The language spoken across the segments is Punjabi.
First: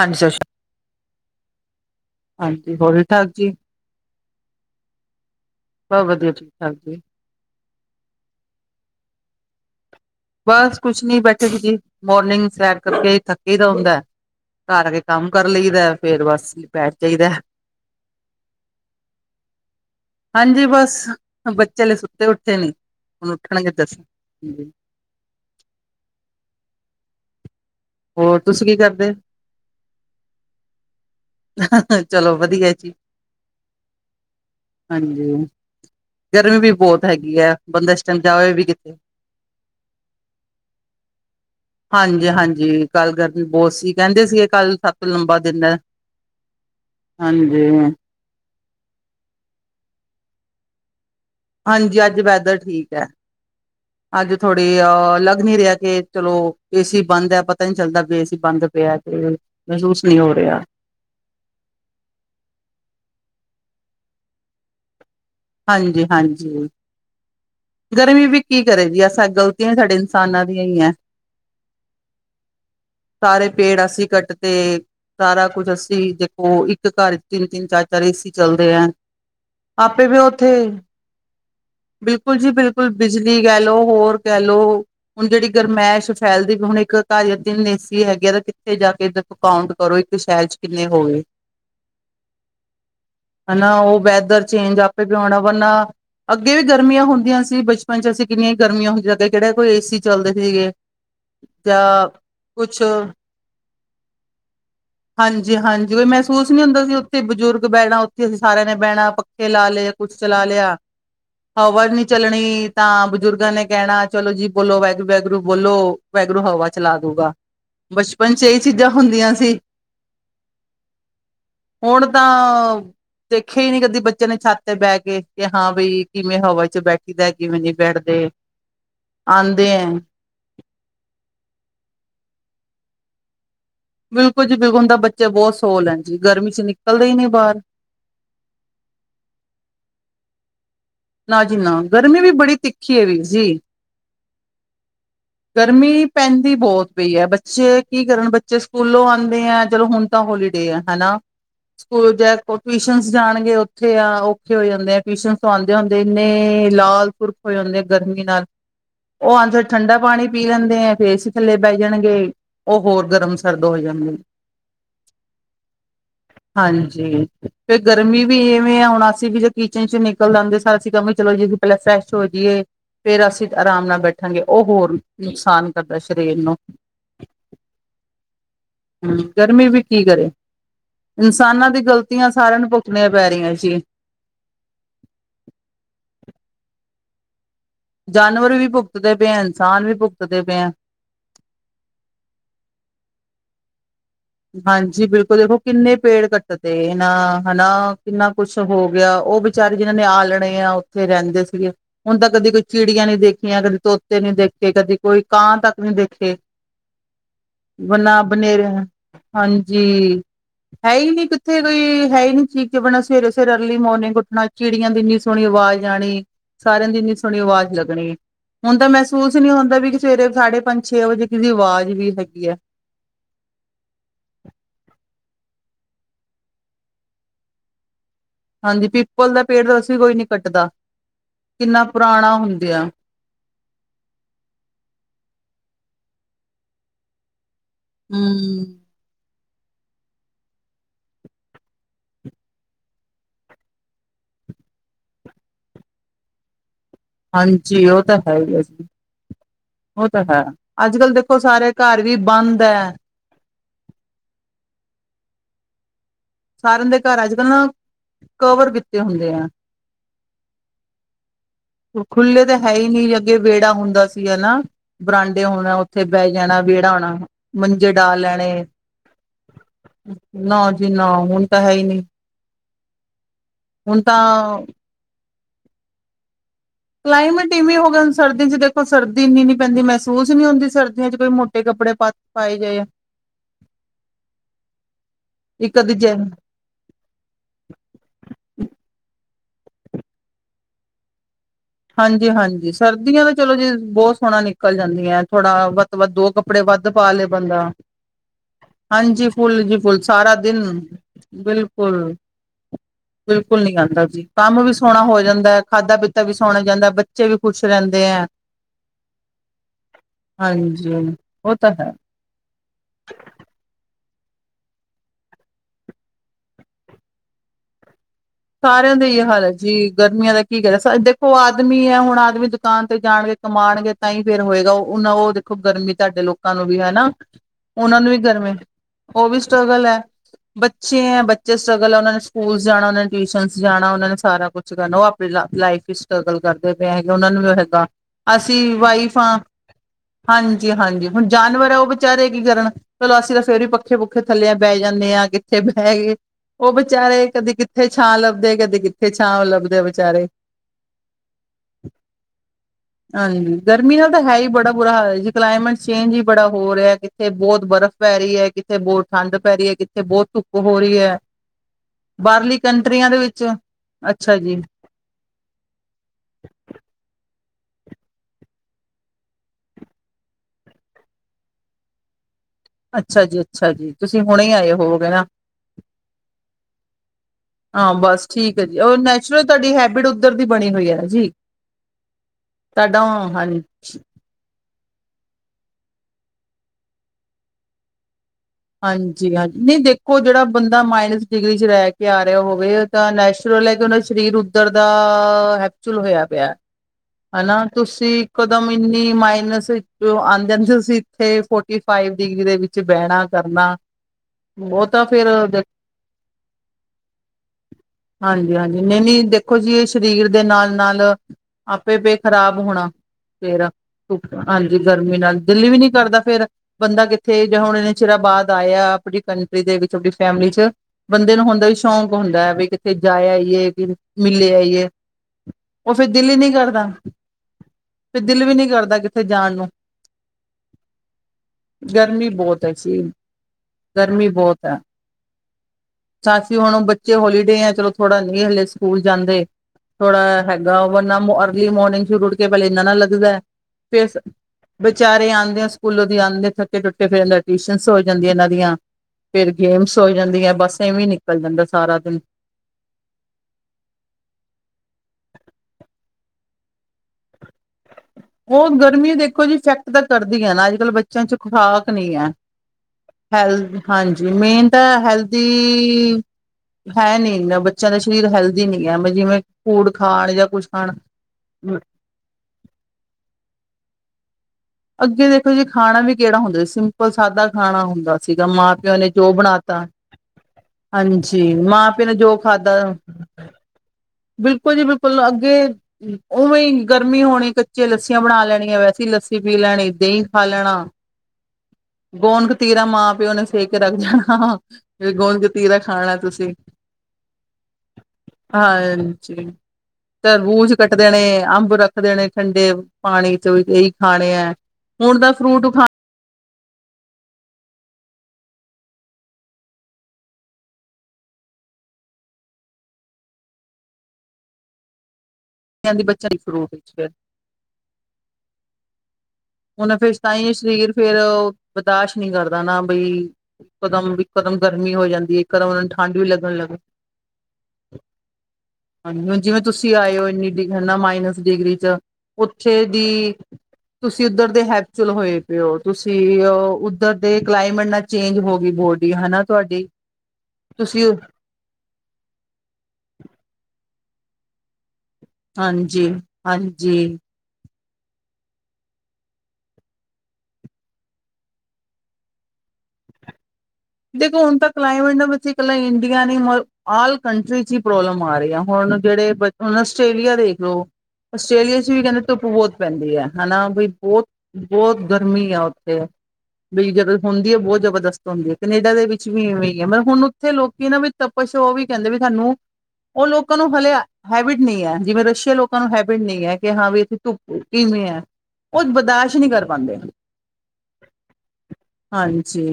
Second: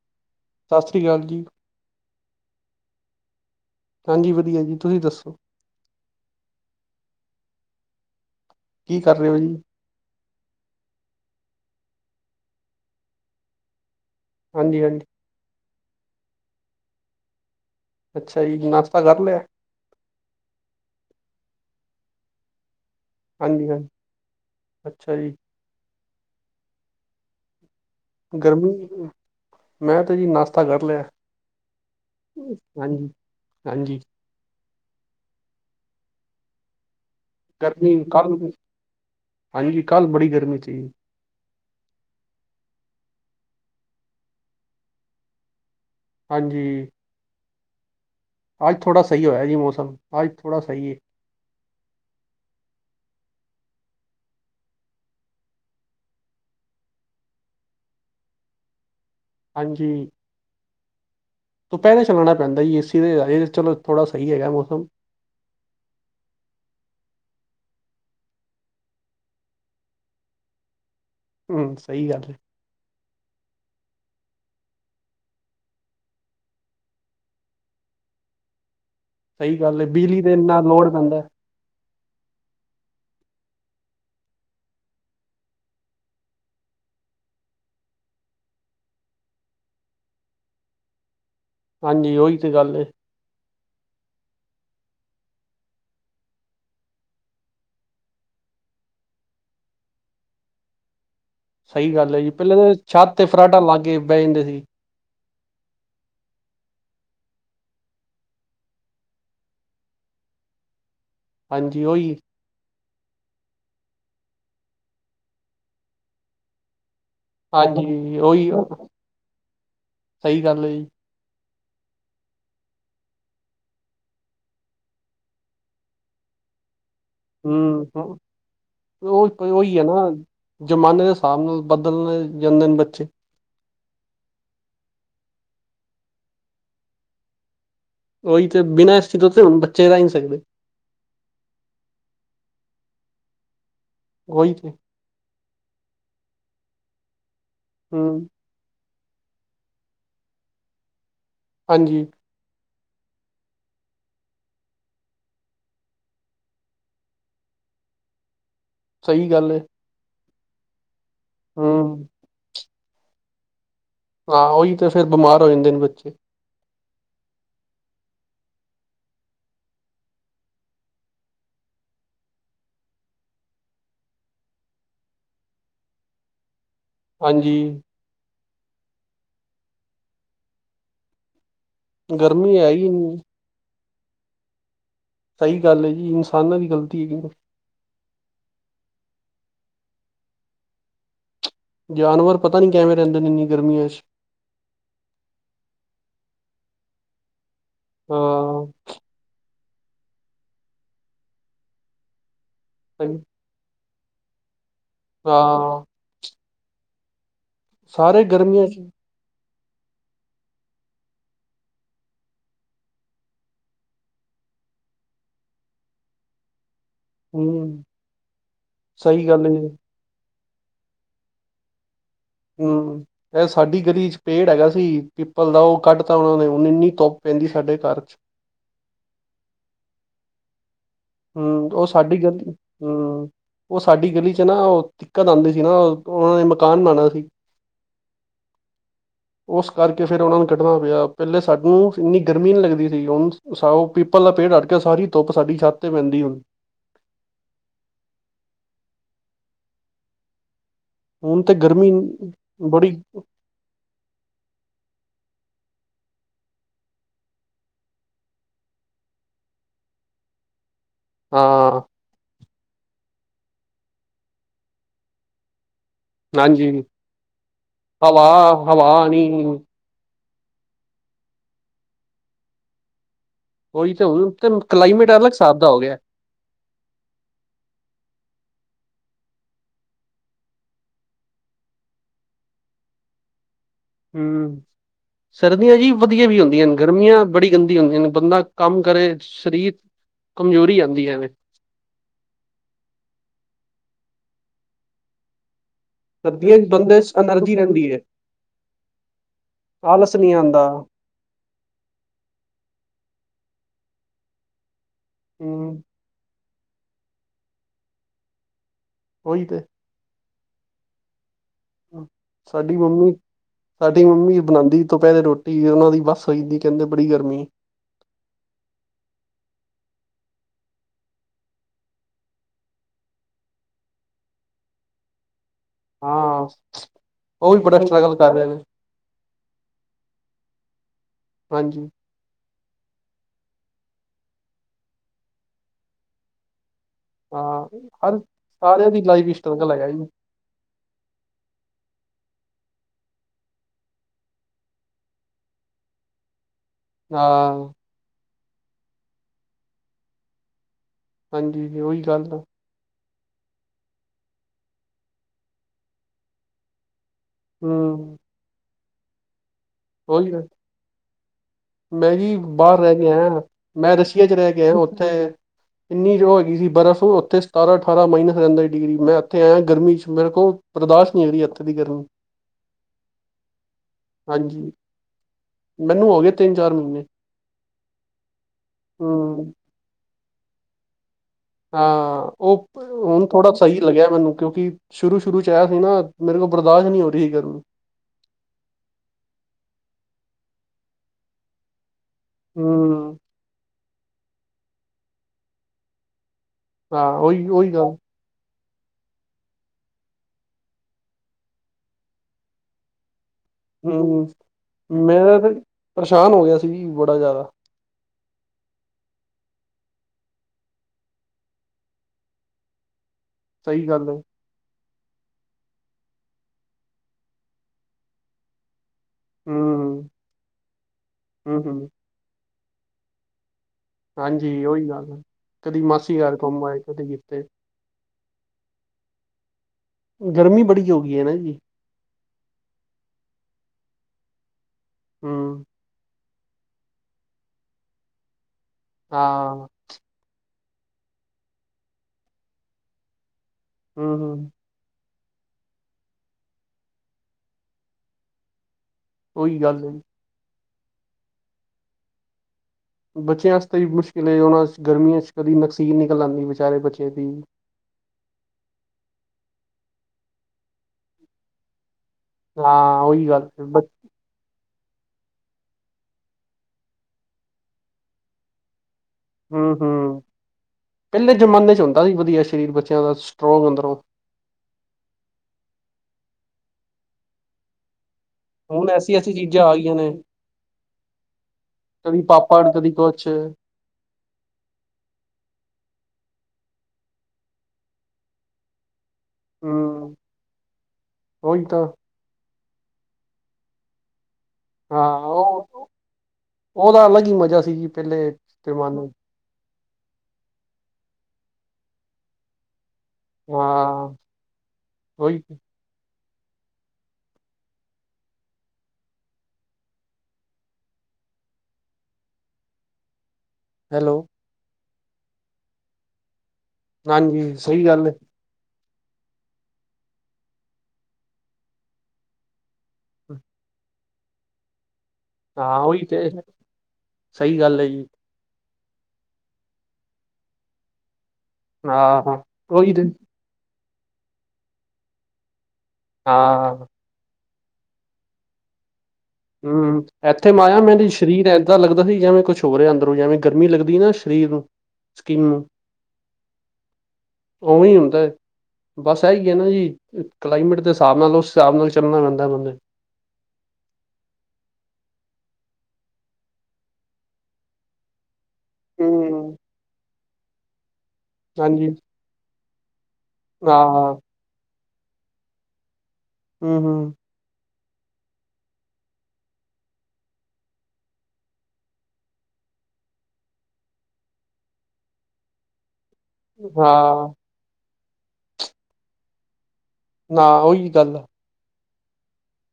ਹਾਂਜੀ, ਸਤਿ ਸ੍ਰੀ ਅਕਾਲ ਜੀ, ਹਾਂਜੀ ਹੋਰ ਵੀ, ਠਾਕ ਜੀ, ਹਾਂਜੀ ਵਧੀਆ ਜੀ, ਤੁਸੀਂ ਦੱਸੋ? ਬਸ ਵਧੀਆ ਠੀਕ ਠਾਕ ਜੀ ਕੀ ਕਰ ਰਹੇ ਹੋ ਜੀ। ਬਸ ਕੁਛ ਨੀ ਬੈਠੇ ਸੀ ਜੀ ਮੋਰਨਿੰਗ ਸੈਰ ਕਰਕੇ ਥੱਕੀ ਦਾ ਹੁੰਦਾ। ਘਰ ਆ ਕੇ ਹਾਂਜੀ-ਹਾਂਜੀ, ਕੰਮ ਕਰ ਲਈਏ। ਦਾ ਫੇਰ ਬਸ ਪੈ ਜਾਈਦਾ ਅੱਛਾ ਜੀ ਨਾਸ਼ਤਾ ਕਰ ਲਿਆ? ਹਾਂਜੀ ਬਸ ਬ [unintelligible] ਸੁੱਤੇ ਉੱਠੇ ਨੇ ਹੁਣ ਉੱਠਣਗੇ ਹਾਂਜੀ-ਹਾਂਜੀ, ਦੱਸ। ਅੱਛਾ ਜੀ ਹੋਰ ਤੁਸੀਂ ਗਰਮੀ ਕੀ ਕਰਦੇ ਮੈਂ ਤੇ ਜੀ ਨਾਸ਼ਤਾ ਕਰ ਲਿਆ। ਚਲੋ ਵਧੀਆ ਜੀ, ਹਾਂਜੀ-ਹਾਂਜੀ, ਹਾਂਜੀ ਗਰਮੀ ਵੀ ਬਹੁਤ ਹੈਗੀ ਹੈ ਬੰਦਾ ਗਰਮੀ ਇਸ ਟਾਈਮ ਕੱਲ ਜਾਵੇ ਵੀ ਕਿੱਥੇ ਹਾਂਜੀ ਕੱਲ ਬੜੀ ਗਰਮੀ ਸੀ ਹਾਂਜੀ ਹਾਂਜੀ ਕੱਲ ਕਰਨ ਬਹੁਤ ਸੀ ਕਹਿੰਦੇ ਸੀਗੇ ਕੱਲ ਸਭ ਤੋਂ ਲੰਬਾ ਦਿਨ ਹੈ। ਹਾਂਜੀ, ਹੂੰ, ਅੱਜ ਥੋੜ੍ਹਾ ਸਹੀ ਹੋਇਆ ਜੀ ਮੌਸਮ ਅੱਜ ਥੋੜ੍ਹਾ ਸਹੀ ਹੈ। ਹਾਂਜੀ ਅੱਜ ਵੈਦਰ ਠੀਕ ਹੈ, ਅੱਜ ਥੋੜ੍ਹੀ ਅਹ ਲੱਗ ਨਹੀਂ ਰਿਹਾ ਕਿ ਚਲੋ ਏਸੀ ਬੰਦ ਹੈ ਪਤਾ ਨੀ ਚੱਲਦਾ ਵੀ ਏਸੀ ਬੰਦ ਪਿਆ। ਤੇ ਮਹਿਸੂਸ ਹਾਂਜੀ, ਨਹੀਂ ਹੋ ਰਿਹਾ ਦੁਪਹਿਰੇ ਚੱਲਣਾ ਪੈਂਦਾ ਏ ਸੀ ਤੇ ਆਏ ਚਲੋ ਥੋੜ੍ਹਾ ਸਹੀ ਹੈਗਾ ਮੌਸਮ ਹਾਂਜੀ-ਹਾਂਜੀ, ਗਰਮੀ ਵੀ ਕੀ ਕਰੇ ਜੀ ਅਸਲ ਗਲਤੀਆਂ ਸਾਡੇ ਇਨਸਾਨਾਂ ਦੀਆਂ ਹੀ ਹੈ। ਹੂੰ ਸਹੀ ਗੱਲ ਏ। ਸਾਰੇ ਪੇੜ ਅਸੀਂ ਕੱਟ ਤੇ ਸਾਰਾ ਕੁਝ ਅਸੀਂ ਦੇਖੋ ਇੱਕ ਘਰ ਤਿੰਨ-ਤਿੰਨ, ਚਾਰ-ਚਾਰ, ਏਸੀ ਚੱਲਦੇ ਹੈ। ਸਹੀ ਗੱਲ ਹੈ ਆਪੇ ਵੀ ਬਿਜਲੀ ਤੇ ਉੱਥੇ ਇੰਨਾ ਬਿਲਕੁਲ ਜੀ ਬਿਲਕੁਲ ਬ ਬਿਜਲੀ ਕਹਿ ਲਓ ਹੋਰ ਕਹਿ ਲਓ, ਹੁਣ ਜਿਹੜੀ ਗਰਮਾਇਸ਼ ਫੈਲਦੀ ਵੀ ਹੁਣ ਇੱਕ ਘਰ ਤਿੰਨ ਏਸੀ ਹੈਗੇ, ਆ ਤਾਂ ਕਿੱਥੇ ਜਾ ਕੇ ਦੇਖੋ ਕਾਊਂਟ ਕਰੋ ਇੱਕ ਸ਼ਹਿਰ ਚ ਕਿੰਨੇ ਹੋ ਗਏ। ਹਾਂਜੀ ਉਹੀ ਤੇ ਗੱਲ, ਹਨਾ ਉਹ ਵੈਦਰ ਚੇਂਜ [unintelligible] ਅੱਗੇ ਵੀ ਗਰਮੀਆਂ ਹੁੰਦੀਆਂ ਸੀ ਬਚਪਨ ਚ ਅਸੀਂ ਕਿੰਨੀਆਂ ਗਰਮੀਆਂ ਹੁੰਦੀਆਂ ਸੀ, ਅੱਗੇ ਕਿਹੜੇ ਕੋਈ ਏ ਸੀ ਚੱਲਦੇ ਸੀਗੇ। ਸਹੀ ਜਾਂ ਗੱਲ ਹੈ ਜੀ ਪਹਿਲਾਂ ਤਾਂ ਕੁਛ ਛੱਤ ਤੇ ਫਰਾਟਾ ਲਾ ਕੇ ਬਹਿ ਜਾਂਦੇ ਸੀ। ਹਾਂਜੀ-ਹਾਂਜੀ, ਕੋਈ ਮਹਿਸੂਸ ਨੀ ਹੁੰਦਾ ਸੀ, ਉੱਥੇ ਬਜ਼ੁਰਗ ਬਹਿਣਾ ਉੱਥੇ ਅਸੀਂ ਸਾਰਿਆਂ ਨੇ ਬਹਿਣਾ ਪੱਖੇ ਲਾ ਲਏ। ਕੁਛ ਚਲਾ ਲਿਆ ਹਾਂਜੀ ਹਵਾ ਨੀ ਉਹੀ ਚੱਲਣੀ ਤਾਂ ਬਜ਼ੁਰਗਾਂ ਨੇ ਕਹਿਣਾ ਚਲੋ ਜੀ ਬੋਲੋ ਵਾਹਿਗੁਰੂ ਵਾਹਿਗੁਰੂ ਬੋਲੋ ਵਾਹਿਗੁਰੂ ਹਵਾ ਚਲਾਓ ਗਾ ਹਾਂਜੀ ਬਚਪਨ ਚ ਉਹੀ ਇਹ ਚੀਜ਼ਾਂ ਹੁੰਦੀਆਂ ਸੀ। ਸਹੀ ਗੱਲ ਹੈ ਜੀ ਹੁਣ ਤਾਂ ਦੇਖਿਆ ਹੀ ਨਹੀਂ ਕਦੀ ਬੱਚੇ ਨੇ ਛਤ ਤੇ ਬਹਿ ਕੇ ਕਿ ਹਾਂ ਬਈ ਕਿਵੇਂ ਹਵਾ ਚ ਬੈਠੇ ਹੂੰ ਉਹ ਆਂਦੇ ਹੋਆ ਐ ਨਾ ਜ਼ਮਾਨੇ ਦੇ ਹਿਸਾਬ ਨਾਲ ਬਦਲਣ ਜਾਂਦੇ ਨੇ ਬੱਚੇ। [unintelligible] ਬਿਲਕੁਲ ਜੀ ਬਿਲਕੁਲ ਹੁਣ ਤਾ ਬੱਚੇ ਬਹੁਤ ਸੋ ਲੈਣ ਜੀ ਗਰਮੀ ਚ ਨਿਕਲਦੇ ਹੀ ਨਹੀਂ ਬਾਹਰ ਉਹੀ ਤੇ ਬਿਨਾਂ ਏਸੀ ਤੋਂ ਬੱਚੇ ਰਹਿ ਨੀ ਸਕਦੇ। ਨਾ ਜੀ ਨਾ ਗਰਮੀ ਵੀ ਬੜੀ ਤਿੱਖੀ ਹੈ ਵੀਰ ਜੀ। ਉਹੀ ਤੇ ਗਰਮੀ ਪੈਂਦੀ ਦੀ ਬਹੁਤ ਪਈ ਹੈ ਬੱਚੇ ਕੀ ਹੂੰ ਕਰਨ ਬੱਚੇ ਸਕੂਲੋਂ ਆਉਂਦੇ ਆ ਚਲੋ ਹੁਣ ਤਾਂ ਹੋਲੀਡੇ ਆ ਹਨਾ। ਹਾਂਜੀ ਸਕੂਲ ਜਾਣਗੇ ਟਿਊਸ਼ਨ ਜਾਣਗੇ ਉੱਥੇ ਆ ਔਖੇ ਹੋ ਜਾਂਦੇ ਆ ਟਿਊਸ਼ਨ ਆਉਂਦੇ ਹੁੰਦੇ ਇੰਨੇ ਲਾਲ ਪੁਰਖ ਹੋਏ ਹੁੰਦੇ ਆ ਗਰਮੀ ਨਾਲ ਸਹੀ ਉਹ ਗੱਲ ਹੈ ਆ ਠੰਡਾ ਪਾਣੀ ਪੀ ਲੈਂਦੇ ਆ। ਫੇਰ ਏਸੀ ਥੱਲੇ ਬਹਿ ਹੂੰ ਜਾਣਗੇ। ਉਹ ਹੋਰ ਗਰਮ ਸਰਦ ਹੋ ਜਾਂਦੇ ਹਾਂ ਉਹੀ ਤਾਂ ਫੇਰ ਬਿਮਾਰ ਹੋ ਜਾਂਦੇ ਨੇ ਬੱਚੇ। ਹਾਂਜੀ, ਫਿਰ ਗਰਮੀ ਵੀ ਇਵੇਂ ਆਉਣਾ ਸੀ ਵੀ ਜ ਕਿਚਨ ਚ ਨਿਕਲ ਜਾਂਦੇ ਸੀ। ਅਸੀਂ ਕਮ ਹੀ ਚਲੋ ਅਸੀਂ ਪਹਿਲਾਂ ਫਰੈਸ਼ ਹੋ ਜਾਈਏ ਫੇਰ ਅਸੀਂ ਆਰਾਮ ਨਾਲ ਬੈਠਾਂਗੇ ਉਹ ਹੋਰ ਨੁਕਸਾਨ ਕਰਦਾ ਸਰੀਰ ਨੂੰ ਹਾਂਜੀ। ਹੂੰ, ਗਰਮੀ ਵੀ ਕੀ ਕਰੇ ਇਨਸਾਨਾ ਦੀ ਗਲਤੀਆਂ ਗਰਮੀ ਸਾਰਿਆਂ ਨੂੰ ਹੈ ਹੀ ਭੁਗਣੀਆਂ ਇੰਨੀ ਪੈ ਰਹੀਆਂ ਜੀ। ਸਹੀ ਗੱਲ ਹੈ ਜੀ ਇਨਸਾਨਾਂ ਦੀ ਗ਼ਲਤੀ ਹੈ। ਜਾਨਵਰ ਵੀ ਭੁਗਤਦੇ ਪਏ ਹੈ ਇਨਸਾਨ ਵੀ ਭੁਗਤਦੇ ਪਏ ਹੈਂ। ਜਾਨਵਰ ਪਤਾ ਨੀ ਕਿਵੇਂ ਰਹਿੰਦੇ ਨੇ ਇੰਨੀ ਗਰਮੀਆ 'ਚ। ਹਾਂਜੀ ਬਿਲਕੁਲ ਦੇਖੋ ਕਿੰਨੇ ਪੇੜ ਕੱਟਦੇ ਇਹ ਨਾ ਹਨਾ ਕਿੰਨਾ ਕੁਛ ਹਾਂ ਹੋ ਗਿਆ ਉਹ ਵਿਚਾਰੇ ਜਿਹਨਾਂ ਨੇ ਆ ਲੈਣੇ ਆ ਉੱਥੇ ਰਹਿੰਦੇ ਸੀਗੇ ਹੁਣ ਤਾਂ ਕਦੇ ਕੋਈ ਚਿੜੀਆਂ ਸਹੀ, ਨਹੀਂ ਦੇਖੀਆਂ ਕਦੇ ਤੋਤੇ ਨੀ ਦੇਖੇ ਕਦੇ ਕੋਈ ਕਾਂ ਹਾਂ ਤੱਕ ਨਹੀਂ ਦੇਖੇ। ਬਨਾ ਸਾਰੇ ਬਨੇਰ ਗਰਮੀਆਂ ਚ ਹਾਂਜੀ ਹੈ ਹੀ ਨਹੀਂੀ ਕਿੱਥੇ ਕੋਈ ਹੈ ਹੀ ਨੀ ਚੀਜ਼ ਚ ਬਣਣਾ ਸਵੇਰੇ ਸਵੇਰੇ ਅਰਲੀ ਮੋਰਨਿੰਗ ਉੱਠਣਾ ਚਿੜੀਆਂ ਦੀ ਇੰਨੀ ਸੋਹਣੀ ਆਵਾਜ਼ ਆਉਣੀ ਸਾਰਿਆਂ ਦੀ ਇੰਨੀ ਸੋਹਣੀ ਆਵਾਜ਼ ਹੂੰ ਲੱਗਣੀ ਏ ਹੁਣ ਤਾਂ ਸਹੀ ਮਹਿਸੂਸ ਹੀ ਗੱਲ ਨਹੀਂੀ ਹੈ ਹੁੰਦਾ ਵੀ ਸਵੇਰੇ ਸਾਢੇ ਪੰਜ ਛੇ ਵਜੇ ਕਿਸ ਦੀ ਆਵਾਜ਼ ਵੀ ਹੈਗੀ ਹੈ ਸਾਡੀ ਗਲੀ ਵਿਚ ਪੇੜ ਹੈਗਾ ਸੀ ਪਿੱਪਲ ਦਾ ਉਹ ਕੱਢ ਤਾ ਉਹ ਨੇ ਹੁਣ ਇੰਨੀ ਧੁੱਪ ਪੈਂਦੀ ਸਾਡੇ ਘਰ ਚ ਹਾਂਜੀ ਪੀਪਲ ਦਾ ਪੇੜਸ ਕੋਈ ਨਹੀਂੀ ਕੱਟਦਾ ਹਮ ਕਿੰਨਾ ਉਹ ਸਾਡੀ ਪੁਰਾਣਾ ਗਲੀ ਹੁੰਦੇ ਆ ਹਮ ਉਹ ਸਾਡੀ ਗਲੀ ਚ ਨਾ ਉਹ ਦਿੱਕਤਦ ਉਦੇ ਸੀ ਨਾ ਉਹ ਉਹਨਾਂ ਨੇ ਮਕਾਨ ਬਣਾਉਣਾ ਸੀ [inaudible] ਉਸ ਕਰਕੇ ਫੇਿਰ ਉਹਨਾ ਨੂੰ ਕੱਢਣਾ ਪਿਆ ਪਹਿਲੇ ਸਾਨੂੰ ਇੰਨੀ ਗਰਮੀ ਨਹੀਂ ਲੱਗਦੀ ਸੀ ਹੁਣ ਸ ਉਹ ਪੀਪਲ ਦਾ ਪੇੜ ਹਟ ਕੇ ਸਾਰੀ ਧੁੱਪ ਸਾਡੀ ਛੱਤ ਰਹਿੰਦੀ ਹੁਣ ਹਾਂਜੀ ਉਹ ਤਾਂ ਹੈ ਹੈ ਜੀ ਉਹ ਤਾਂ ਹੈ ਅੱਜ ਕੱਲ੍ਹ ਦੇਖੋ ਹੁਣ ਤੇ ਸਾਰੇ ਗਰਮੀ ਘਰ ਵੀ ਬੰਦ ਬੜੀ ਹੈ ਸਾਰਿਆਂ ਦੇ ਘਰ ਅੱਜ ਕੱਲ੍ਹ ਨਾ ਕਵਰ ਕੀਤੇ ਹੁੰਦੇ ਆ ਹਾਂ ਉਹ ਖੁੱਲੇ ਤੇ ਹੈ ਹੀ ਨਹੀਂੀ ਅੱਗੇ ਵਿਹੜਾ ਹੁੰਦਾ ਸੀ ਹਨਾ ਬਰਾਂਡੇ ਹੋਣਾੇ ਥੇ ਬਹਿ ਜਾਣਾ ਹਾਂਜੀ ਵਿਹੜਾ ਹੋਣਾ ਮੰਜੇ ਡਾਲ ਹਵਾ ਲੈਣੇ ਹਵਾ ਆਣੀ ਨ ਜੀ ਨ ਹੁਣ ਤਾਂ ਹੈ ਨਹੀਂ ਉਹੀ ਤੇ ਹੁਣ ਤੇ ਕਲਾਈਮੇਟ ਅਲੱਗ ਦਾ ਹੋ ਗਿਆ ਹੈ ਕਲਾਈਮੇਟ ਇਵੇਂ ਹੋ ਗਿਆੁਣ ਸਰਦੀਆਂ 'ਚ ਦੇਖੋ ਸਰਦੀ ਇੰਨੀ ਨਹੀਂ ਪੈਂਦੀ ਮਹਿਸੂਸ ਨਹੀਂ ਹੁੰਦੀ ਸਰਦੀਆਂ ' ਕੋਈ ਮੋਟੇ ਕੱਪੜੇ ਪਾ ਪਾਏ ਜਾਏ ਆ ਹਮ ਸਰਦੀਆਂ ਇੱਕ ਜੀ ਅੱਧੀ ਜ ਵਧੀਆ ਵੀ ਹੁੰਦੀਆਂ ਨੇ ਗਰਮੀਆਂ ਬੜੀ ਗੰਦੀ ਹੁੰਦੀਆਂ ਨੇ ਬੰਦਾ ਕੰਮ ਕਰੇ ਸਰੀਰ ਕਮਜ਼ੋਰੀ ਆਉਂਦੀ ਹੈਵੇ ਹਾਂਜੀ ਹਾਂਜੀ ਸਰਦੀਆਂ ਤਾਂ ਚਲੋ ਜੀ ਬਹੁਤ ਸੋਹਣਾ ਨਿਕਲ ਜਾਂਦੀਆਂ ਥੋੜਾ ਵ ਦੋ ਸਰਦੀਆਂ ਕੱਪੜੇ ਚ ਵੱਧ ਬੰਦੇ ਪਾ ਚ ਲਏ ਐਨਰਜੀ ਬੰਦਾ ਰਹਿੰਦੀ ਏ, ਹਾਂਜੀ ਫੁੱਲ ਜੀ ਫੁੱਲ ਆਲਸ ਨੀ ਸਾਰਾ ਦਿਨ ਆਂਦਾ। ਬਿਲਕੁਲ ਬਿਲਕੁਲ ਨੀ ਆਉਂਦਾ ਜ ਕੰਮ ਵੀ ਸੋਹਣਾ ਹੋ ਜਾਂਦਾ ਹੈ ਹੂੰ, ਖਾਧਾ ਪੀਤਾ ਵੀ ਸੌਣਾ ਜਾਂਦਾ ਬੱਚੇ ਵੀ ਖੁਸ਼ ਰਹਿੰਦੇ ਹੈ ਉਹੀ ਤੇ ਹਾਂਜੀ ਹੋ ਤਾਂ ਹੈ ਸਾਡੀ ਮੰਮੀ ਸਾਡੀ ਮੰਮੀ ਬਣਾਉਂਦੀ ਤੋਂਪਹਿਲੇ ਰੋਟੀ ਉਹਨਾਂ ਦੀ ਬੱਸ ਹੋ ਜਾਂਦੀ ਕਹਿੰਦੇ ਬੜੀ ਗਰਮੀ ਸਾਰਿਆਂ ਦਾ ਇਹੋ ਹਾਲ ਹੈ ਜੀ ਗਰਮੀਆਂ ਦਾ ਕੀ ਕਹਿ ਦੇਖੋ ਆਦਮੀ ਹੈ ਹੁਣ ਆਦਮੀ ਦੁਕਾਨ ਤੇ ਜਾਣਗੇ ਕਮਾਉਣਗੇ ਤਾਂ ਹੀ ਫੇਰ ਹੋਏਗਾ ਉਨਾ ਉਹ ਦੇਖੋ ਗਰਮੀ ਤੁਹਾਡੇ ਹਾਂ, ਲੋਕਾਂ ਨੂੰ ਵੀ ਹੈ ਨਾ ਉਹ ਵੀ ਬੜਾ ਉਹਨਾਂ ਨੂੰ ਸਟਰਗਲ ਵੀ ਕਰ ਰਹੇ ਗਰਮੀ ਨੇ, ਉਹ ਵੀ ਸਟਰਗਲ ਹੈ [inaudible] ਛੇ ਬੱਚੇ ਹਾਂਜੀ, ਦਾ ਸਕੂਲ ਜਾਣਾ ਨੇ, ਟਿਊਸ਼ਨ ਜਾਣਾ ਉਹਨਾਂ ਨੇ ਸਾਰਾ ਕੁਛ ਕਰਨਾ ਉਹ ਆਪਣੀ ਲਾਈਫ ਵਿੱਚ ਸਟਰਗਲ ਕਰਨਾ। ਪਏ ਹੈਗੇ, ਉਹਨਾਂ ਨੂੰ ਵੀ ਹਾਂ, ਹੈਗਾ ਹਰ ਅਸੀਂ ਸਾਰਿਆਂ ਦੀ ਵਾਈਫ ਲਾਈਫ ਹਾਂ ਸਟਰਗਲ ਹੈਗਾ ਜੀ, ਹਾਂਜੀ-ਹਾਂਜੀ, ਹੁਣ ਜਾਨਵਰ ਆ ਉਹ ਵਿਚਾਰੇ ਕੀ ਕਰਨ ਚਲੋ, ਅਸੀਂ ਤਾਂ ਫੇਰ ਵੀ ਪੱਖੇ ਪੁੱਖੇ ਥੱਲੇ ਬਹਿ ਜਾਂਦੇ ਹਾਂ ਕਿੱਥੇ ਬਹਿ ਗਏ। ਉਹ ਵਿਚਾਰੇ ਕਦੇ ਤੀ, ਹਾਂ, ਛਾਂ ਲੱਭਦੇ ਕਦੇ ਕਿੱਥੇ ਛਾਂ ਲੱਭਦੇ ਬਚਾਰੇ ਹਾਂਜੀ ਜੀ ਉਹੀ ਗੱਲ ਆ। ਹਾਂਜੀ ਗਰਮੀ ਨਾਲ ਤਾਂ ਹੈ, ਹੀ ਬੜਾ ਬੁਰਾ ਹਾਲ ਜੀ ਕਲਾਈਮੇਟ ਚੇਂਜ ਹੀ ਬੜਾ ਹੋ ਰਿਹਾ। ਇੱਥੇ ਬਹੁਤ ਬਰਫ਼ ਪੈ ਹੂੰ, ਰਹੀ ਹੈ ਕਿ ਤੇ ਬਹੁਤ ਠੰਢ ਪੈ ਰਹੀ ਹੈ। ਇੱਥੇ ਬਹੁਤ ਉਹੀ ਧੁੱਪ ਹੋ ਰਹੀ ਹੈ। ਮੈਂ ਜੀ ਬਾਹਰਲੀ ਰਹਿ ਕੰਟਰੀਆਂ ਦੇ ਗਿਆ ਵਿੱਚ ਮੈਂ ਰਸ਼ੀਆ ਚ ਅੱਛਾ ਰਹਿ ਜੀ ਗਿਆ ਉੱਥੇ ਇੰਨੀ ਜੋ ਹੈਗੀ ਸੀ ਬਰਫ਼ ਉੱਥੇ ਸਤਾਰਾਂ ਅਠਾਰਾਂ ਮਾਈਨਸ ਰਹਿੰਦਾ ਡਿਗਰੀ ਮੈਂ ਇੱਥੇ ਆਇਆ ਗਰਮੀ ਚ ਮੇਰੇ ਕੋਲ ਬਰਦਾਸ਼ਤ ਨੀ ਹੈਗ ਰਹੀ ਇੱਥੇ ਦੀ ਗਰਮੀ ਅੱਛਾ ਜੀ ਅੱਛਾ ਜੀ ਤੁਸੀਂ ਹੁਣੇ ਹਾਂਜੀ ਆਏ ਹੋਗੇ ਨਾ, ਮੈਨੂੰ ਹੋ ਗਏ ਤਿੰਨ ਚਾਰ ਮਹੀਨੇ ਹਾਂ ਬਸ ਠੀਕ ਹੈ ਜੀ ਉਹ ਨੈਚੁਰਲ ਹੂੰ ਤੁਹਾਡੀ ਹੈਬ ਉੱਧਰ ਦੀ ਬਣੀ ਹੋਈ ਹੈ ਜੀ, ਹਾਂ ਉਹ ਤੁਹਾਡਾ ਹੁਣ ਥੋੜ੍ਹਾ ਹਾਂਜੀ ਸਹੀ ਲੱਗਿਆ ਮੈਨੂੰ ਕਿਉਂਕਿ, ਸ਼ੁਰੂ-ਸ਼ੁਰੂ, ਚ ਆਇਆ ਸੀ ਨਾ ਮੇਰੇ ਕੋਲ ਬਰਦਾਸ਼ਤ ਨਹੀਂ ਹੋ ਰਹੀ ਸੀ ਘਰ ਹਾਂਜੀ-ਹਾਂਜੀ, ਨਹੀਂ ਦੇਖੋ ਜਿਹੜਾ ਬੰਦਾ ਮਾਈਨਸ ਡਿਗਰੀ ਚ ਰਹਿ ਕੇ ਕ ਰਿਹਾ ਹੋਵੇ ਤਾਂ ਹੂੰ ਨੈਚੁਰਲ ਹੈ ਕਿ ਉਹਨਾਂ ਸਰੀਰ ਉੱਧਰ ਦਾ ਹੈਕਚੁਅਲ ਹੋਇਆ ਪਿਆ। ਹਾਂ ਉਹੀ ਹਨਾ ਉਹੀ ਗੱਲ ਤੁਸੀਂ, ਕਦਮ ਇੰਨੀ ਮਾਈਨਸ ਆਦੇ ਜਾਂਦੇ ਸੀ, ਇੱਥੇ ਫੋਰਟੀ ਫਾਈਵ ਡਿਗਰੀ ਦੇ ਵਿੱਚ ਬਹਿਣਾ ਕਰਨਾ ਹਮ ਉਹ ਤਾਂ ਮੈਂਰਾ ਫੇਰ ਤੇ ਪਰੇਸ਼ਾਨ ਹੋ ਗਿਆ ਸੀ, ਬੜਾ ਜ਼ਿਆਦਾ ਹਾਂਜੀ-ਹਾਂਜੀ ਨੀ ਦੇਖੋ, ਜੀ ਇਹ ਸਰੀਰ ਦੇ ਨਾਲ-ਨਾਲ, ਆਪੇ ਪੇ ਖ਼ਰਾਬ ਹੋਣਾ। ਫੇਰ, ਸਹੀ ਗੱਲ ਹੈ ਗਰਮੀ ਨਾਲ ਦਿੱਲੀ ਵੀ ਨੀ ਕਰਦਾ ਫਰ ਬੰਦਾ ਕਿੱਥੇ ਜਾਂ ਹੁਣ ਇਹਨੇ ਚਿਰਾ ਬਾਅਦ ਆਇਆ। ਆਪਣੀ ਕੰਟਰੀ ਦੇ ਵਿੱਚ ਹੂੰ ਆਪਣੀ ਫੈਮਿਲੀ ਚ ਬੰਦੇ ਨੂੰ ਹੂੰ ਹੁੰਦਾ ਵੀ ਹੂੰ ਸ਼ੌਕ ਹੁੰਦਾ ਹੈ ਵੀ। ਕਿਥੇ ਜਾਇਆ ਈ ਐ। ਮਿਲੇ ਹਾਂਜੀ ਆਈਏ ਉਹੀ ਗੱਲ ਹੈ ਕਦੀ ਉਹ ਫਿਰ ਦਿਲ ਈ ਨੀ [unintelligible] ਫੇਰ ਦਿਲ ਵੀ ਨੀ ਕਰਦਾ, ਕਿਤੇ ਜਾਣ ਨੂੰ। ਗਰਮੀ ਬੜੀ ਹੋ ਗਈ ਆ ਨਾ ਜੀ। ਹੋਰ ਤਾਂ ਕੀ ਗਰਮੀ ਬਹੁਤ ਆ। ਹਾਂ। ਤਾਂਕਿ ਹੁਣ ਬੱਚੇ ਹੋਲੀਡੇ ਆ, ਚਲੋ ਥੋੜਾ ਕੇਅਰਲੇਸ ਸਕੂਲ ਜਾਂਦੇ ਹਾਂ ਥੋੜਾ ਹੈਗਾ ਉਹਨਾ ਅਰਲੀ ਮੋਰਨਿੰਗ ਸ਼ਰੂ ਉਠ ਕੇ ਪਹਿਲੇ ਇੰਨਾ ਨਾ ਲੱਗਦਾ [unintelligible] ਹੂੰ ਹੂੰ ਵਿਚਾਰੇ ਆਉਂਦੇ ਆ, ਸਕੂਲੋਂ ਦੀ ਆਂਦੇ ਥੱਕੇ ਟੁੱਟੇ, ਫਿਰ ਜਾਂਦੇ ਟਿਊਸ਼ਨ ਹੋ ਜਾਂਦੀ ਇਹਨਾਂ ਦੀਆਂ। ਫੇਰ ਉਹੀ ਗੱਲ ਹੈ ਗੇਮਸ ਹੋ ਜੀ। ਜਾਂਦੀਆਂ ਬਸ ਐਵੇਂ ਨਿਕਲ ਜਾਂਦਾ ਸਾਰਾ ਦਿਨ। ਬੱਚਿਆਂ ਵਾਸਤੇ ਵੀ ਮੁਸ਼ਕਿਲ ਉਹਣਾ ਗਰਮੀਆਂ 'ਚ ਕਦੀ ਨਕਸੀਹ ਨਿਕਲ ਆਉਂਦੀ ਵਿ ਚਾਰੇ ਬੱਚੇ ਵੀ ਉਹ ਗਰਮੀ ਦੇਖੋ ਜੀ ਇਫੈਕਟ ਤਾਂ ਕਰਦੀ ਹੈ ਨਾ, ਅੱਜ ਕੱਲ ਬੱਚਿਆਂ ਚ ਖੁਰਾਕ ਨਹੀਂ ਐ, ਹਾਂ ਉਹੀ ਗੱਲ ਹੈ, ਬ ਹੈਲਥ ਹਾਂਜੀ ਮੇਨ ਤਾਂ ਹੈਲਥੀ ਹੈ ਨਹੀ ਇੰਨਾ, ਬੱਚਿਆਂ ਦਾ ਸਰੀਰ ਹੈਲਥੀ ਨਹੀਂ ਹੈ ਜਿਵੇਂ ਹੂੰ ਫੂਡ ਹੂੰ, ਖਾਣ ਜਾਂ ਕੁਛ ਖਾਣ ਪਹਿਲੇ ਜ਼ਮਾਨੇ ਚ ਹੁੰਦਾ ਸੀ ਵਧੀਆ, ਸਰੀਰ ਬੱਚਿਆਂ ਦਾ ਸਟਰੋਂਗ ਅੰਦਰੋ। ਅੱਗੇ ਦੇਖੋ ਜੀ ਖਾਣਾ ਵੀ ਕਿਹੜਾ ਹੁੰਦਾ, ਸਿੰਪਲ ਸਾਦਾ ਖਾਣਾ ਹੁੰਦਾ ਸੀਗਾ, ਮਾਂ ਹੁਣ ਪਿਉ ਨੇ ਐਸੀ ਜੋ ਐਸੀ ਬਣਾ ਚੀਜ਼ਾਂ ਆ ਤਾ ਗਈਆਂ ਨੇ ਹਾਂਜੀ, ਮਾਂ ਪਿਉ ਨੇ ਕਦੀ ਜੋ ਪਾਪੜ ਖਾਧਾ ਕਦੀ ਕੁਛ ਬਿਲਕੁਲ ਜੀ ਬਿਲਕੁਲ, ਅੱਗੇ ਉਵੇਂ ਗਰਮੀ ਹੋਣੀ ਕੱਚੇ ਲੱੱਸੀਆਂ ਬਣਾ ਲੈਣੀਆਂ, ਵੈਸੇ ਹੀ ਪੀ ਲੈਣੀ, ਹੂੰ ਦਹੀਂ ਖਾ ਲੈਣਾ, ਉਹੀ ਤਾਂ ਗੋਂਦ ਜਿਹੜਾ ਮਾਂ ਪਿਓ ਨੇ ਸੇਕ ਕੇ ਰੱਖ ਜਾਣਾ ਹਾਂ ਗੂੰਦਕਤੀਰਾ ਉਹ ਖਾਣਾ ਤੁਸੀਂ, ਉਹਦਾ ਅਲੱਗ ਹੀ ਮਜ਼ਾ ਸੀ ਜੀ ਪਹਿਲੇ ਜ਼ਮਾਨੇ 'ਚ। ਹਾਂਜੀ ਤੇ ਤਰਬੂਜ ਕੱਟ ਦੇਣੇ। ਅੰਬ ਰੱਖ ਦੇਣੇ ਠੰਡੇ ਪਾਣੀ ਚ ਵੀ ਕਈ ਹਾਂ ਖਾਣੇ ਆ, ਹੁਣ ਤਾਂ ਉਹੀ ਫਰੂਟ ਖਾ ਹੈਲੋ। ਕਦੀ ਬੱਚਿਆਂ ਦੀ ਫਰੂਟ ਵਿੱਚ ਫਿਰ ਹਾਂਜੀ, ਸਹੀ ਗੱਲ। ਉਹਨਾ ਫਿਰ ਤਾਂ ਹੀ ਸਰੀਰ ਫੇਰ ਬਰਦਾਸ਼ਤ ਨਹੀਂ ਕਰਦਾ ਨਾ ਬਈ, ਇਕਦਮ ਗਰਮੀ ਹੋ ਜਾਂਦੀ ਇੱਕਦਮ ਹਾਂ ਉਹਨਾਂ ਨੂੰ ਉਹੀ ਠੰਡ ਵੀ ਤੇ ਲੱਗਣ ਲੱਗ ਸਹੀ ਗੱਲ ਹੈ ਜੀ ਹਾਂਜੀ, ਹੁਣ ਜਿਵੇਂ ਤੁਸੀਂ ਆਏ ਉ ਇੰਨੀ ਡਿਗਰੀ ਨਾ ਮਾਈਨਸ ਡਿਗਰੀ ਚ ਹਾਂ ਹਾਂ ਉੱਥੇ ਉਹੀ ਤੇ ਦੀ ਤੁਸੀਂ ਉੱਧਰ ਦੇ ਹੈਪਚਲ ਹੋਏ ਪਏ ਹੋ। ਤੁਸੀਂ ਅ ਹਾਂ ਉੱਧਰ ਦੇ ਕਲਾਈਮੇਟ ਨਾ ਚੇਂਜ ਹੋਗੀ ਬੋਟ ਹੂੰ, ਐਥੇ ਮੈ ਆਯਾ ਮੈਨੂੰ ਸਰੀਰ ਏਂਜਦਾ ਲੱਗਦਾ ਸੀ ਜਿਵੇ ਕੋਛ ਹੋ ਰਿਆ ਅੰਦਰੋਂ ਜੈਵੇਂ ਗਰਮੀ ਲਗਦੀ ਏਨਾ ਸ਼ ਸ਼ਰੀਰ ਨੂੰ। ਸਕਿਨ ਨੂੰ ਹਾਂਜੀ-ਹਾਂਜੀ। ਓਵੇਂ ਈ ਹੁੰਦੈ ਬਸ ਐਹੀ ਹੈ ਨਾ ਜੀ ਕਲਾਈਮੇਟ ਦੇ ਸਾਬ ਨਾਲ ਐਸ ਸਾਬ ਨਾਲ ਚੱਲਣਾ ਪੈਂਦਾ ਬੰਦੇ ਨ। ਦੇਖੋ ਹੁਣ ਤਾਂ ਕਲਾਈਮੇਟ ਨ ਬਚ ਕਲਾ ਇੰਡੀਆ ਨੀ ਮਅ ਆਲ ਕੰਟਰੀ ਚ ਪ੍ਰੋਬਲਮ ਆ ਰੀ ਆ। ਹੁਣ ਜੇੜੇ ਬੱਚ ਹੂੰ, ਹੁਣ ਆਸਟ੍ਰੇਲੀਆ ਦੇਖ ਲੋ‌। ਆਸਟ੍ਰੇਲੀਆ ਹਾਂਜੀ ਚ ਵੀ ਕੈੰਦੇ ਧੁੱਪ ਬੌਤ ਪੈਂਦੀ ਐ, ਹੈਨਾ ਬਈ ਹਾਂ ਬੌਤ ਬੌਤ ਗਰਮੀ ਆ ਉਤੇ। ਹੂੰ, ਬਈ ਹੂੰ ਜਿਵੇ ਹੁੰਦੀ ਐ ਬੌਤ ਜਬ ਰਦਸਤ ਹੁੰਦੀ ਐ। ਕਨੇਡਾ ਦੇ ਵਿੱਚ ਵੀ ਈਵੇਂ ਈਆ, ਮਤਬ ਹੁਣ ਉੱਥੇ ਲੋਕੀ ਨਾ ਵੀ ਤਪਸ਼ ਔ ਵੀ ਕੈੰਦੇ ਵੀ ਸਾਨੂੰ ਔ ਲੋਕਾਂ ਨੂੰ ਹਲੇ ਹੈਬਿਟ ਨਹੀਂ ਹੈ, ਜਿਵੇਂ ਰਸ਼ੀਆ ਲੋਕਾਂ ਨੂੰ ਹੈਬ ਬਿਨ ਨੀ ਐ, ਕਿ ਹਾਂ ਵਈ ਐਥੇ ਧੁੱਪ ਕਿਵੇਂ ਐ। ਔ ਬਰਦਾਸ਼ ਨੀ ਕਰ ਪਾਂਦੇ। ਨਾ ਔਈ ਗੱਲ ਹਾਂਜੀ।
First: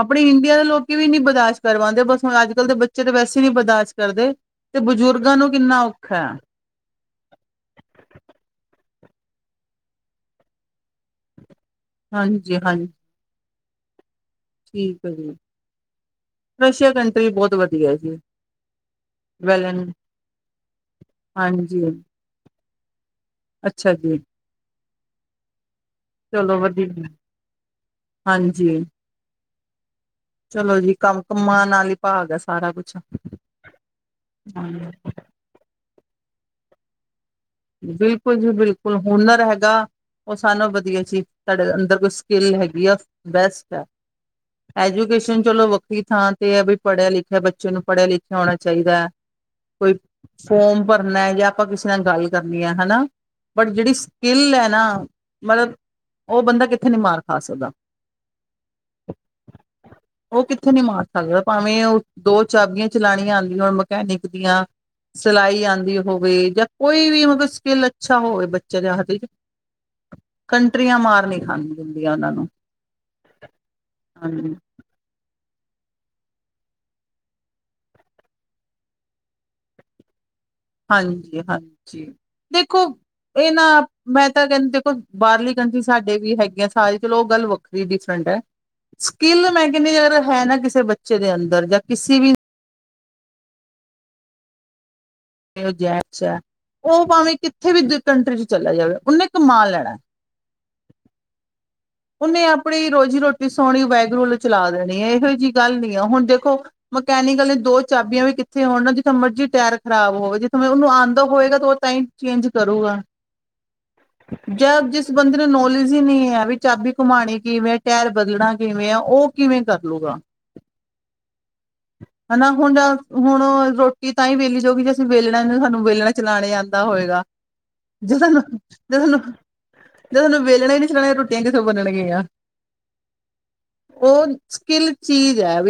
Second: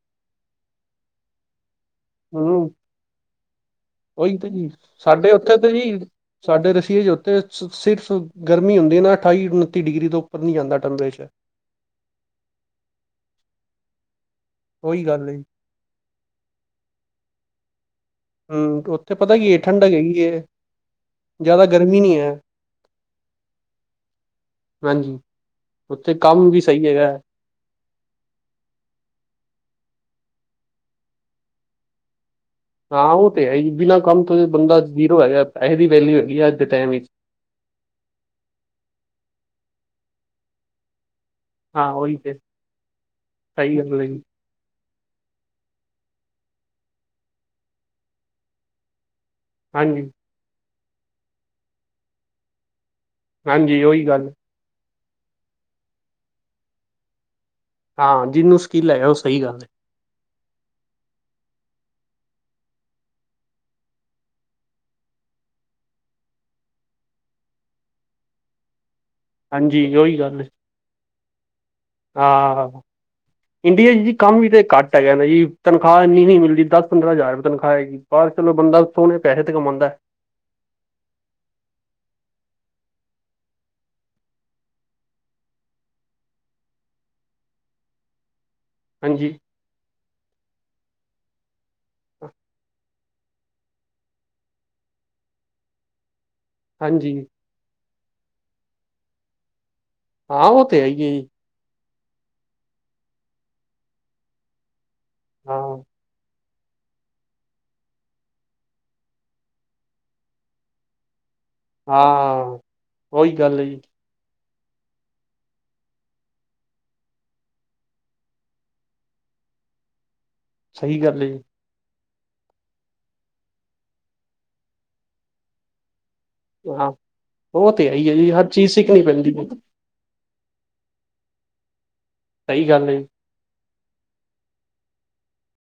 ਆਪਣੇ ਇੰਡੀਆ ਦੇ ਲੋਕੀ ਵੀਨੀ ਬਰਦਾਸ਼ ਕਰਵਾਦੇ ਬਸ ਹੁਣ ਅੱਜ-ਕੱਲ ਦੇ ਬੱਚੇ ਤਾਂ ਵੈਸ ਵੀ ਨੀ ਬਰਦਾਸ਼ ਔਹੀ ਤੇ ਜੀ ਸਾਡੇ ਔਥੇ ਤੇ ਜੀ ਔਖਾ ਹੈ ਸਾਡੇ ਰਸੀਏ ਚ ਔਥੇ ਸ ਸਿਰਫ ਗਰਮੀ ਹੁੰਦੀ ਨਾ ਅਠਾਈ ਉਨੱਤੀ ਡਿਗਰੀ ਤੋਂ ਉੱਪਰ ਨੀ ਜਾਂਦਾ ਟੈਂਪਰੇਚਰ। ਹਾਂਜੀ-ਹਾਂਜੀ। ਠੀਕ ਹੈ ਜੀ, ਰਸ਼ੀਆ ਕੰਟ ਪੇ ਬਹੁਤ ਵਧੀਆ। ਜੀ ਹੂੰ, ਔਥੇ ਪਤਾ ਕੀ ਏ ਵੈਲਨ ਠੰਢਕ ਹੈਗੀ ਏ, ਜੈਦਾ ਹਾਂਜੀ ਗਰਮੀ ਨੀ ਹੈ। ਅੱਛਾ ਜੀ ਹਾਂਜੀ। ਉੱਥੇ ਕੰਮ ਚਲੋ ਵੀ ਸਹੀ ਵਧੀਆ ਹੈਗਾ ਹਾਂਜੀ। ਚਲੋ ਜੀ, ਕੰਮ ਕੰਮਾਂ ਨਾਲ ਈ ਭਾਗ ਐ। ਹਾਂ, ਔ ਤੇ ਹੈ ਈ ਬਿਨਾਂ ਕੰਮ ਤੋਂ ਬੰਦਾ ਹਾਂਜੀ ਜ਼ੀਰੋ ਹੈਗਾ ਪੈਸੇ ਦੀ ਵੈਲਿਊ ਹੈਗ ਵੀ ਅਜ ਦੇ ਟਾਈਮ ਚ। ਬਿਲਕੁਲ ਜੀ ਬਿਲਕੁਲ, ਹੁਨਰ ਹੈਗਾ ਔ ਸਾਰੇ ਨਾਲੋ ਵਧੀਆ ਸੀ। ਸਾਡੇ ਹਾਂ ਅੰਦਰ ਕੋਈ ਉਹੀ ਤੇ ਸਕਿੱਲ ਹੈਗੀ ਆ ਬੈਸਟ ਸਹੀ ਐ। ਗੱਲ ਹੈ ਜੀ ਐਜੂਕੇਸ਼ਨ ਚਲੋ ਵੱਖਰੀ ਥਾਂ ਤੇ ਐ ਬਈ ਪੜ੍ਹਿਆ ਲਿਖਿਆ ਬੱਚੇ ਨੂੰ ਪੜ੍ਹਿਆ ਲਿਖਿਆ ਹੋਣਾ ਚਾਹੀਦੈ। ਕੋਈ ਹਾਂਜੀ ਫੋਮ ਭਰਨੈ ਜਾ ਆਪਾਂ ਕਿਸੇ ਨਾਲ ਗੱਲ ਕਰਨੀ ਆ ਹਨਾ ਬਟ ਹਾਂਜੀ ਜਿਹੜੀ ਉਹੀ ਗੱਲ ਸਕਿੱਲ ਹੈ ਨਾ ਮਤਲਬ ਉਹ ਬੰਦਾ ਕਿੱਥੇ ਨੀ ਮਾਰ ਖਾ ਸਕਦਾ ਹਾਂ ਜਿਹਨੂੰ ਸਕਿੱਲ ਹੈਗਾ ਉਹ ਸਹੀ ਗੱਲ ਹੈ ਉਹ ਕਿੱਥੇ ਨੀ ਮਾਰ ਸਕਦਾ ਭਾਵੇਂ ਉਹ ਦੋ ਚਾਬੀਆਂ ਚਲਾਣੀਆਂ ਆਉਂਦੀਆਂ ਹੋਣ ਮਕੈਨਿਕ ਦੀਆਂ ਸਿਲਾਈ ਆਉਂਦੀ ਹੋਵੇ ਜਾਂ ਕੋਈ ਵੀ ਮਤਲਬ ਸਕਿੱਲ ਅੱਛਾ ਹੋਵੇ ਬੱਚਾ ਦੇ ਹੱਥ ਵਿੱਚ ਹਾਂਜੀ ਓਹੀ ਗੱਲ ਕੰਟਰੀਆਂ ਮਾਰ ਨਹੀਂ ਖਾਣ ਦਿੰਦੀਆਂ ਉਹਨਾਂ ਨੂੰ ਆਹ ਇੰਡੀਆ ਚ ਜੀ ਕੰਮ ਵੀ ਹਾਂਜੀ ਤੇ ਘੱਟ ਹੈਗਾ ਨਾ ਜੀ ਤਨਖਾਹ ਇੰਨੀ ਨਹੀਂ ਮਿਲਦੀ ਦਸ ਪੰਦਰਾਂ ਹਜ਼ਾਰ ਰੁਪਏ ਤਨਖਾਹ ਹੈਗੀ ਬਾਹਰ ਚਲੋ ਬੰਦਾ ਸੋਹਣੇ ਪੈਸੇ ਤੇ ਕਮਾਦਾ ਹਾਂਜੀ ਹਾਂਜੀ ਦੇਖੋ ਇਹ ਨਾ ਮੈਂ ਤਾਂ ਕਹਿੰਦੀ ਦੇਖੋ ਬਾਹਰਲੀ ਕੰਟਰੀ ਸਾਡੇ ਵੀ ਹੈਗੇ ਆ ਸਾਰੀ ਚਲੋ ਉਹ ਗੱਲ ਵੱਖਰੀ ਡਿਫਰੈਂਟ ਹੈ ਹਾਂਜੀ ਸਕਿੱਲ ਮੈਂ ਕਹਿੰਦੀ ਯਾਰ ਹੈ ਨਾ ਕਿਸੇ ਬੱਚੇ ਬੱਚੇ ਦੇ ਅੰਦਰ ਜਾਂ ਕਿਸੀ ਵੀ ਇਹੋ ਜਾ ਅੱਛਾ ਉਹ ਹਾਂਜੀ ਭਾਵੇਂ ਕਿੱਥੇ ਵੀ ਕੰਟਰੀ ਚ ਚੱਲਿਆ ਜਾਵੇ ਉਹਨੇ ਕਮਾ ਲੈਣਾ ਹਾਂ ਉਹ ਤੇ ਹੈਈ ਐ ਜੀ ਉਹਨੇ ਆਪਣੀ ਰੋਜ਼ੀ ਰੋਟੀ ਸੋਹਣੀ ਵਾਹਿਗੁਰੂ ਵੱਲੋਂ ਚਲਾ ਦੇਣੀ ਨਹੀਂ ਇਹੋ ਜਿਹੀ ਹਾਂ ਗੱਲ ਨੀ ਆ ਹੁਣ ਦੇਖੋ ਮਕੈਨਿਕਲ ਨੇ ਦੋ ਚਾਬੀਆਂ ਵੀ ਕਿੱਥੇ ਹੋਣ ਜਿੱਥੇ ਮਰਜ਼ੀ ਟਾਇਰ ਖਰਾਬ ਹੋਵੇ ਜਿੱਥੇ ਉਹਨੂੰ ਆ ਦਾ ਹੋਏਗਾ ਤਾਂ ਉਹ ਤਾਂ ਹੀ ਚੇਂਜ ਹਾਂ ਕਰੂਗਾ ਉਹੀ ਗੱਲ ਹੈ ਜੀ ਜਾਂ ਜਿਸ ਬੰਦੇ ਨੂੰ ਨੌਲੇਜ ਹੀ ਨਹੀਂ ਹੈ ਵੀ ਚਾਬੀ ਘੁਮਾਉਣੀ ਕਿਵੇਂ ਹੈ ਟਾਇਰ ਬਦਲਣਾ ਕਿਵੇਂ ਹੈ ਉਹ ਕਿਵੇਂ ਕਰ ਲੂਗਾ ਸਹੀ ਗੱਲ ਹੈ ਜੀ ਹਨਾ ਹੁਣ ਹੁਣ ਰੋਟੀ ਤਾਂ ਹੀ ਵੇਲੀ ਜਾਊਗੀ ਜੇ ਅਸੀਂ ਵੇਲਣਾ ਸਾਨੂੰ ਵੇਲਣਾ ਚਲਾਣੇ ਆਉਂਦਾ ਹਾਂ ਹੋਏਗਾ ਉਹ ਤੇ ਹੈਹੀ ਹੈ ਜੀ ਹਰ ਚੀਜ਼ ਸਿੱਖਣੀ ਪੈਂਦੀ ਜਦ ਸਾਨੂੰ ਵੇਲਣਾ ਹੀ [unintelligible] ਰੋਟੀ ਰੋਟੀਆਂ ਕਿਥੋਂ ਬਣਣਗੀਆਂ ਸਹੀ ਗੱਲ ਉਹ ਸਕਿੱਲ ਚੀਜ਼ ਹੈ ਵੀ